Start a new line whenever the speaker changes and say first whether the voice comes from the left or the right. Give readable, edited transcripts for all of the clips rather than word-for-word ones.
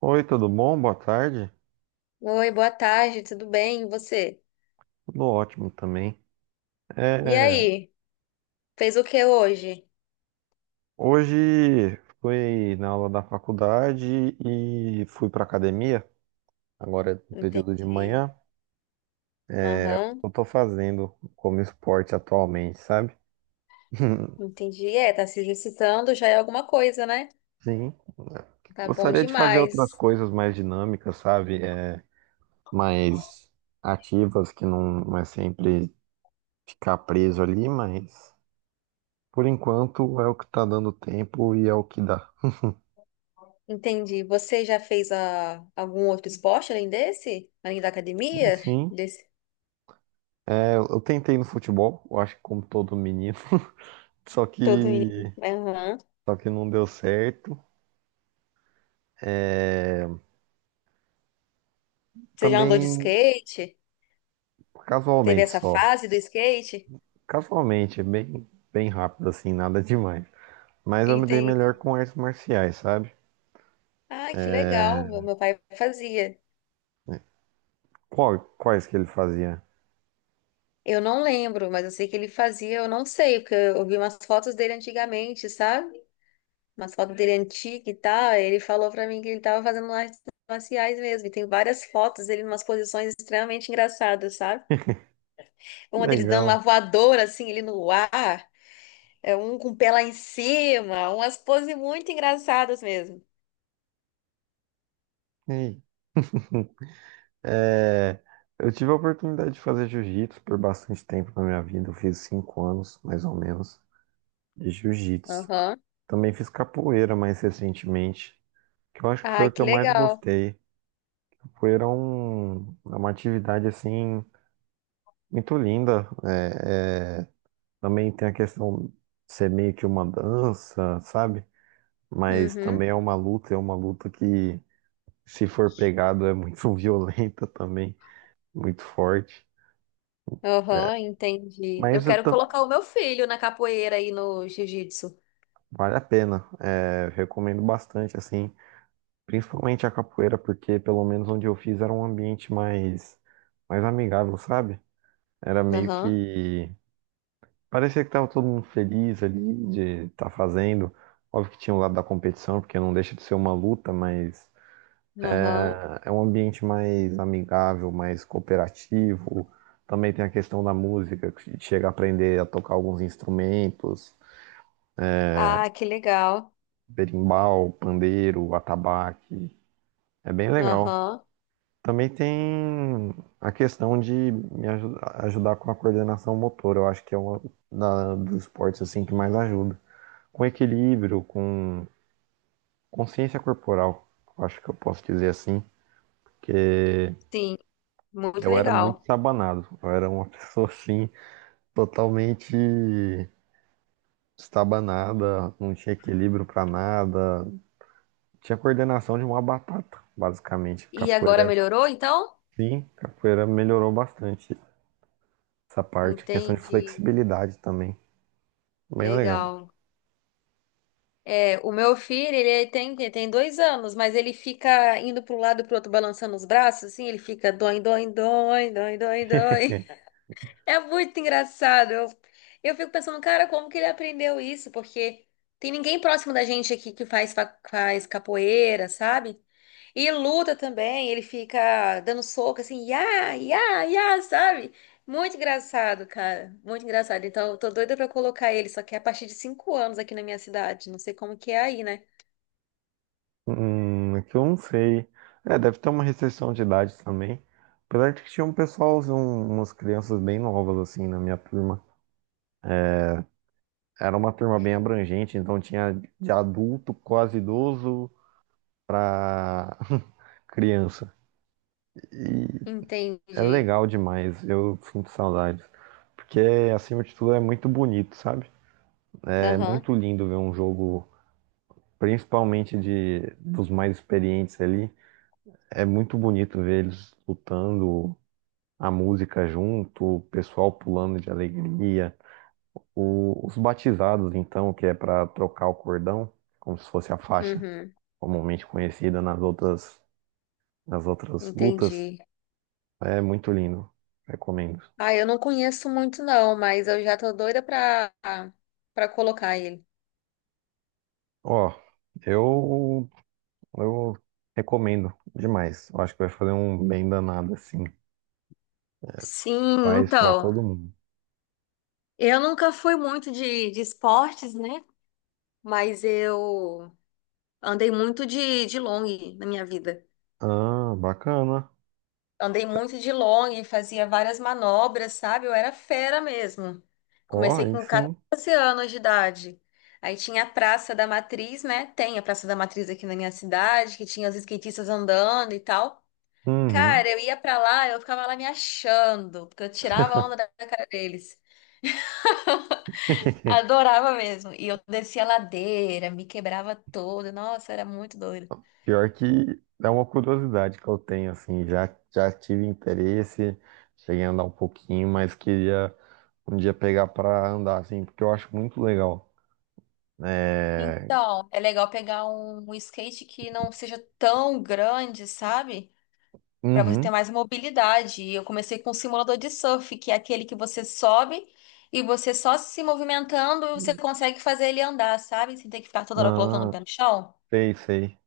right: Oi, tudo bom? Boa tarde.
left: Oi, boa tarde, tudo bem? E você?
right: Tudo ótimo também.
left: E
right: É,
left: aí, fez o que hoje?
right: Hoje fui na aula da faculdade e fui para academia. Agora é no período de
left: Entendi.
right: manhã. O
left: Aham,
right: que eu tô fazendo como esporte atualmente, sabe?
left: entendi. É, tá se exercitando já é alguma coisa, né?
right: Sim.
left: Tá bom
right: Gostaria de fazer outras
left: demais.
right: coisas mais dinâmicas, sabe? Mais ativas, que não é sempre ficar preso ali, mas por enquanto é o que tá dando tempo e é o que dá.
left: Entendi. Você já fez algum outro esporte além desse? Além da
right: Sim,
left: academia?
right: sim.
left: Desse
right: Eu tentei no futebol, eu acho que como todo menino, só
left: todo menino.
right: que
left: Aham.
right: só que não deu certo.
left: Você já andou de
right: Também
left: skate? Teve
right: casualmente
left: essa
right: só.
left: fase do skate?
right: Casualmente, é bem bem rápido assim, nada demais. Mas eu me dei melhor
left: Entendi.
right: com artes marciais, sabe?
left: Ah, que legal. Meu pai fazia.
right: Qual, quais que ele fazia?
left: Eu não lembro, mas eu sei que ele fazia, eu não sei, porque eu vi umas fotos dele antigamente, sabe? Umas fotos dele antiga e tal. Ele falou pra mim que ele tava fazendo artes marciais mesmo. E tem várias fotos dele em umas posições extremamente engraçadas, sabe? Uma dele dando uma
right: Legal.
left: voadora, assim, ele no ar, é um com o pé lá em cima, umas poses muito engraçadas mesmo.
right: Ei, é, eu tive a oportunidade de fazer jiu-jitsu por bastante tempo na minha vida. Eu fiz cinco anos, mais ou menos, de jiu-jitsu.
left: Aham.
right: Também fiz capoeira mais recentemente, que eu acho que foi
left: Ai,
right: o que
left: que
right: eu mais
left: legal.
right: gostei. É uma atividade assim muito linda. Também tem a questão de ser meio que uma dança, sabe? Mas
left: Uhum.
right: também é uma luta que, se for pegado, é muito violenta também, muito forte. É,
left: Aham, entendi. Eu
right: Mas eu
left: quero
right: tô-
left: colocar o meu filho na capoeira aí no jiu-jitsu.
right: Vale a pena. É, recomendo bastante, assim, principalmente a capoeira, porque pelo menos onde eu fiz era um ambiente mais, mais amigável, sabe? Era meio
left: Aham.
right: que parecia que tava todo mundo feliz ali de estar fazendo. Óbvio que tinha o lado da competição, porque não deixa de ser uma luta, mas
left: Aham.
right: é um ambiente mais amigável, mais cooperativo. Também tem a questão da música, que chega a aprender a tocar alguns instrumentos,
left: Ah, que legal.
right: berimbau, pandeiro, atabaque. É bem legal.
left: Aham,
right: Também tem a questão de ajudar com a coordenação motora. Eu acho que é uma dos esportes assim que mais ajuda. Com equilíbrio, com consciência corporal, eu acho que eu posso dizer assim, que
left: sim, muito
right: eu era muito
left: legal.
right: estabanado. Eu era uma pessoa assim, totalmente estabanada, não tinha equilíbrio pra nada, tinha coordenação de uma batata, basicamente.
left: E agora
right: Capoeira,
left: melhorou, então?
right: sim, capoeira melhorou bastante essa parte, questão de
left: Entendi.
right: flexibilidade também. Bem legal.
left: Legal. É, o meu filho, ele tem 2 anos, mas ele fica indo para um lado e pro outro, balançando os braços, assim, ele fica dói, dói, dói, dói, dói, dói. É muito engraçado. Eu fico pensando, cara, como que ele aprendeu isso? Porque tem ninguém próximo da gente aqui que faz capoeira, sabe? E luta também, ele fica dando soco assim, ia, ia, ia, sabe? Muito engraçado, cara. Muito engraçado. Então, eu tô doida pra colocar ele, só que é a partir de 5 anos aqui na minha cidade. Não sei como que é aí, né?
right: É que eu não sei. É, deve ter uma restrição de idade também. Apesar de que tinha umas crianças bem novas, assim, na minha turma. Era uma turma bem abrangente, então tinha de adulto, quase idoso, pra criança. E é
left: Entendi.
right: legal demais, eu sinto saudades. Porque, acima de tudo, é muito bonito, sabe? É
left: Aham.
right: muito lindo ver um jogo, principalmente de dos mais experientes ali. É muito bonito ver eles lutando, a música junto, o pessoal pulando de alegria, os batizados, então, que é para trocar o cordão, como se fosse a faixa
left: Uhum.
right: comumente conhecida nas outras lutas,
left: Entendi.
right: é muito lindo, recomendo.
left: Ah, eu não conheço muito não, mas eu já tô doida pra colocar ele.
right: Ó, eu, eu recomendo demais, eu acho que vai fazer um bem danado, assim,
left: Sim,
right: faz para
left: então.
right: todo mundo.
left: Eu nunca fui muito de esportes, né? Mas eu andei muito de long na minha vida.
right: Ah, bacana.
left: Andei muito de long, fazia várias manobras, sabe? Eu era fera mesmo.
right: Ó,
left: Comecei
right: aí
left: com
right: sim.
left: 14 anos de idade. Aí tinha a Praça da Matriz, né? Tem a Praça da Matriz aqui na minha cidade, que tinha os skatistas andando e tal.
right: Uhum.
left: Cara, eu ia pra lá, eu ficava lá me achando, porque eu tirava a onda da cara deles. Adorava mesmo. E eu descia a ladeira, me quebrava toda. Nossa, era muito doido.
right: Pior que é uma curiosidade que eu tenho, assim, já tive interesse, cheguei a andar um pouquinho, mas queria um dia pegar pra andar, assim, porque eu acho muito legal. É...
left: Então, é legal pegar um skate que não seja tão grande, sabe? Para você ter
right: Uhum.
left: mais mobilidade. E eu comecei com um simulador de surf, que é aquele que você sobe e você só se movimentando você consegue fazer ele andar, sabe? Sem ter que ficar toda hora colocando o
right: Ah,
left: pé no chão.
right: sei, sei.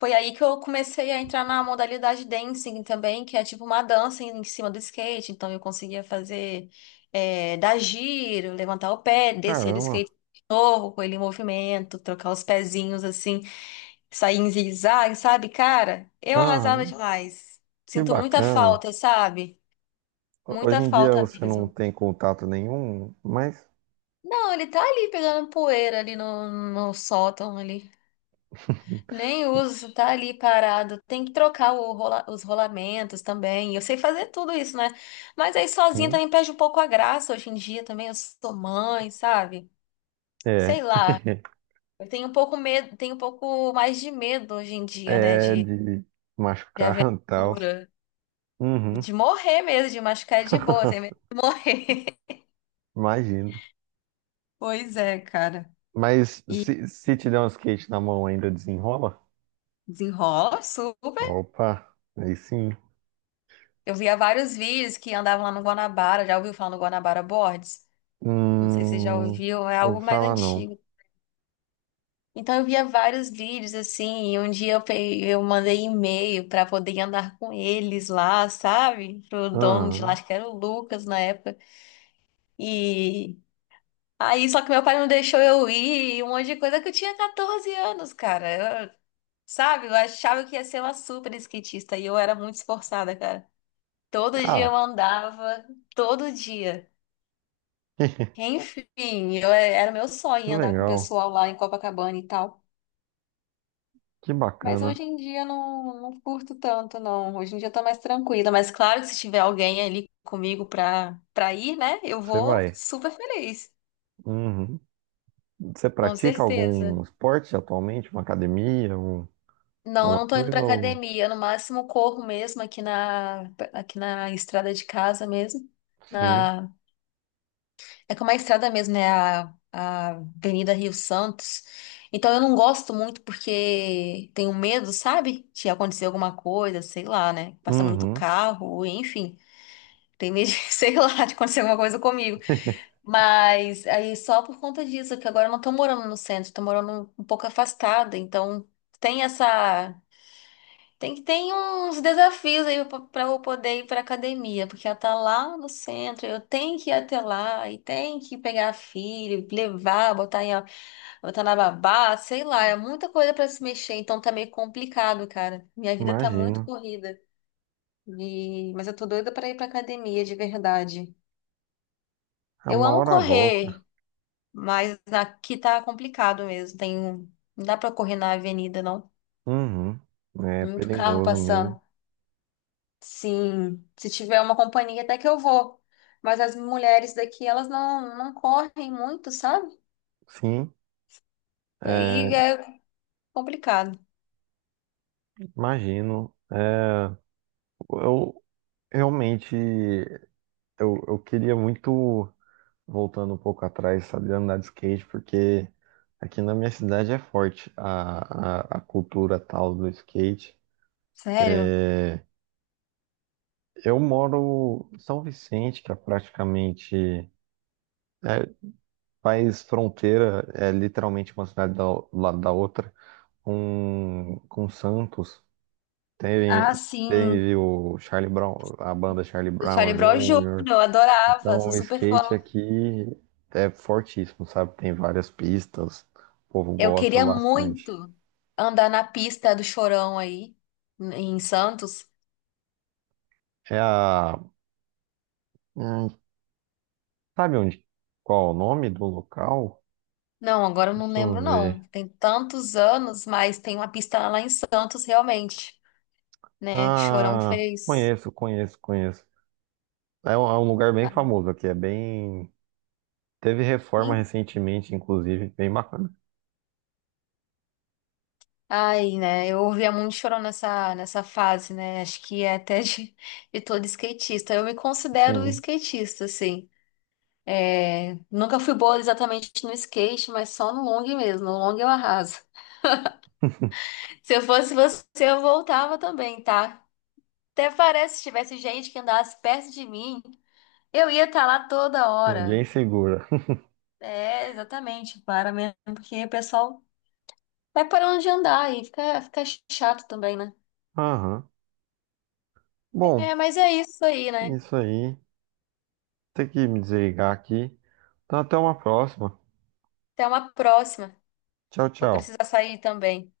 left: Foi aí que eu comecei a entrar na modalidade dancing também, que é tipo uma dança em cima do skate. Então eu conseguia fazer, é, dar giro, levantar o pé, descer do
right: Caramba.
left: skate de novo com ele em movimento, trocar os pezinhos assim sair em zigue-zague, sabe, cara? Eu
right: Ah,
left: arrasava demais.
right: que
left: Sinto muita
right: bacana.
left: falta, sabe?
right: Hoje
left: Muita
right: em dia
left: falta
right: você não
left: mesmo.
right: tem contato nenhum, mas
left: Não, ele tá ali pegando poeira ali no sótão ali. Nem uso, tá ali parado. Tem que trocar o os rolamentos também. Eu sei fazer tudo isso, né? Mas aí sozinha
right: sim,
left: também perde um pouco a graça hoje em dia também. Eu sou mãe, sabe? Sei
right: é.
left: lá. Eu tenho um pouco medo, tenho um pouco mais de medo hoje em dia, né?
right: É de
left: De
right: machucar e tal.
left: aventura.
right: Uhum.
left: De morrer mesmo, de machucar é de boa, tem medo de morrer.
right: Imagino.
left: Pois é, cara.
right: Mas
left: E
right: se te der um skate na mão, ainda desenrola?
left: desenrola super.
right: Opa, aí sim.
left: Eu via vários vídeos que andavam lá no Guanabara. Já ouviu falar no Guanabara Boards? Não sei se você já
right: Hum,
left: ouviu, é
right: ouvi
left: algo mais
right: falar não.
left: antigo. Então eu via vários vídeos assim, e um dia eu, eu mandei e-mail pra poder andar com eles lá, sabe? Pro dono de lá,
right: Ah,
left: acho que era o Lucas na época. E aí, só que meu pai não deixou eu ir, e um monte de coisa que eu tinha 14 anos, cara. Sabe, eu achava que ia ser uma super skatista e eu era muito esforçada, cara. Todo dia eu
right: ah,
left: andava, todo dia. Enfim, eu, era meu
right: que
left: sonho andar com o
right: legal,
left: pessoal lá em Copacabana e tal.
right: que
left: Mas
right: bacana.
left: hoje em dia eu não curto tanto, não. Hoje em dia eu tô mais tranquila. Mas claro que se tiver alguém ali comigo pra ir, né? Eu
right: Você
left: vou
right: vai.
left: super feliz,
right: Uhum. Você
left: com
right: pratica
left: certeza.
right: algum esporte atualmente? Uma academia?
left: Não, eu
right: Alguma
left: não tô indo
right: coisa?
left: pra
right: Ou...
left: academia. No máximo corro mesmo aqui na estrada de casa mesmo
right: Sim.
left: na. É como a estrada mesmo, né? A Avenida Rio Santos. Então eu não gosto muito porque tenho medo, sabe? De acontecer alguma coisa, sei lá, né? Passa muito
right: Uhum.
left: carro, enfim. Tenho medo, de, sei lá, de acontecer alguma coisa comigo. Mas aí só por conta disso, que agora eu não tô morando no centro, tô morando um pouco afastada. Então tem essa. Tem que ter uns desafios aí para eu poder ir para academia, porque ela tá lá no centro, eu tenho que ir até lá e tenho que pegar a filha, levar, botar em, botar na babá, sei lá, é muita coisa para se mexer, então tá meio complicado, cara. Minha vida tá muito
right: Imagino.
left: corrida. E mas eu tô doida para ir para academia de verdade.
right: A
left: Eu
right: uma
left: amo
right: hora volta.
left: correr, mas aqui tá complicado mesmo. Tem, um, não dá para correr na avenida, não.
right: Uhum. É
left: Muito carro
right: perigoso mesmo.
left: passando. Sim, se tiver uma companhia até que eu vou. Mas as mulheres daqui, elas não correm muito, sabe?
right: Sim,
left: Aí
right: é,
left: é complicado.
right: imagino. Eu, Realmente, eu queria muito, voltando um pouco atrás, saber andar de skate, porque aqui na minha cidade é forte a cultura tal do skate.
left: Sério?
right: Eu moro em São Vicente, que é praticamente é, faz fronteira, é literalmente uma cidade do lado da outra, com Santos. Teve,
left: Ah, sim.
right: teve o Charlie Brown, a banda Charlie
left: O
right: Brown
left: Charlie Brown Jr.,
right: Jr.
left: eu adorava,
right: Então,
left: sou
right: o
left: super
right: skate
left: fã.
right: aqui é fortíssimo, sabe? Tem várias pistas, o povo
left: Eu
right: gosta
left: queria
right: bastante.
left: muito andar na pista do Chorão aí, em Santos.
right: É a. hum, Sabe onde? Qual é o nome do local?
left: Não, agora eu não
right: Deixa eu
left: lembro,
right: ver.
left: não. Tem tantos anos, mas tem uma pista lá em Santos, realmente, né? Que Chorão
right: Ah,
left: fez.
right: conheço, conheço, conheço. É um lugar bem famoso aqui, é bem. Teve reforma recentemente, inclusive, bem bacana.
left: Ai, né? Eu ouvia muito chorão nessa fase, né? Acho que é até de, de todo skatista. Eu me considero
right: Sim,
left: skatista, assim. É, nunca fui boa exatamente no skate, mas só no long mesmo. No long eu arraso. Se eu fosse você, eu voltava também, tá? Até parece se tivesse gente que andasse perto de mim, eu ia estar lá toda
right: ninguém
left: hora.
right: segura.
left: É, exatamente, para mesmo, porque o pessoal vai parando de andar e fica chato também, né?
right: Aham. Bom,
left: É, mas é isso aí, né?
right: isso aí. Tem que me desligar aqui. Então, até uma próxima.
left: Até uma próxima.
right: Tchau,
left: Vou
right: tchau.
left: precisar sair também.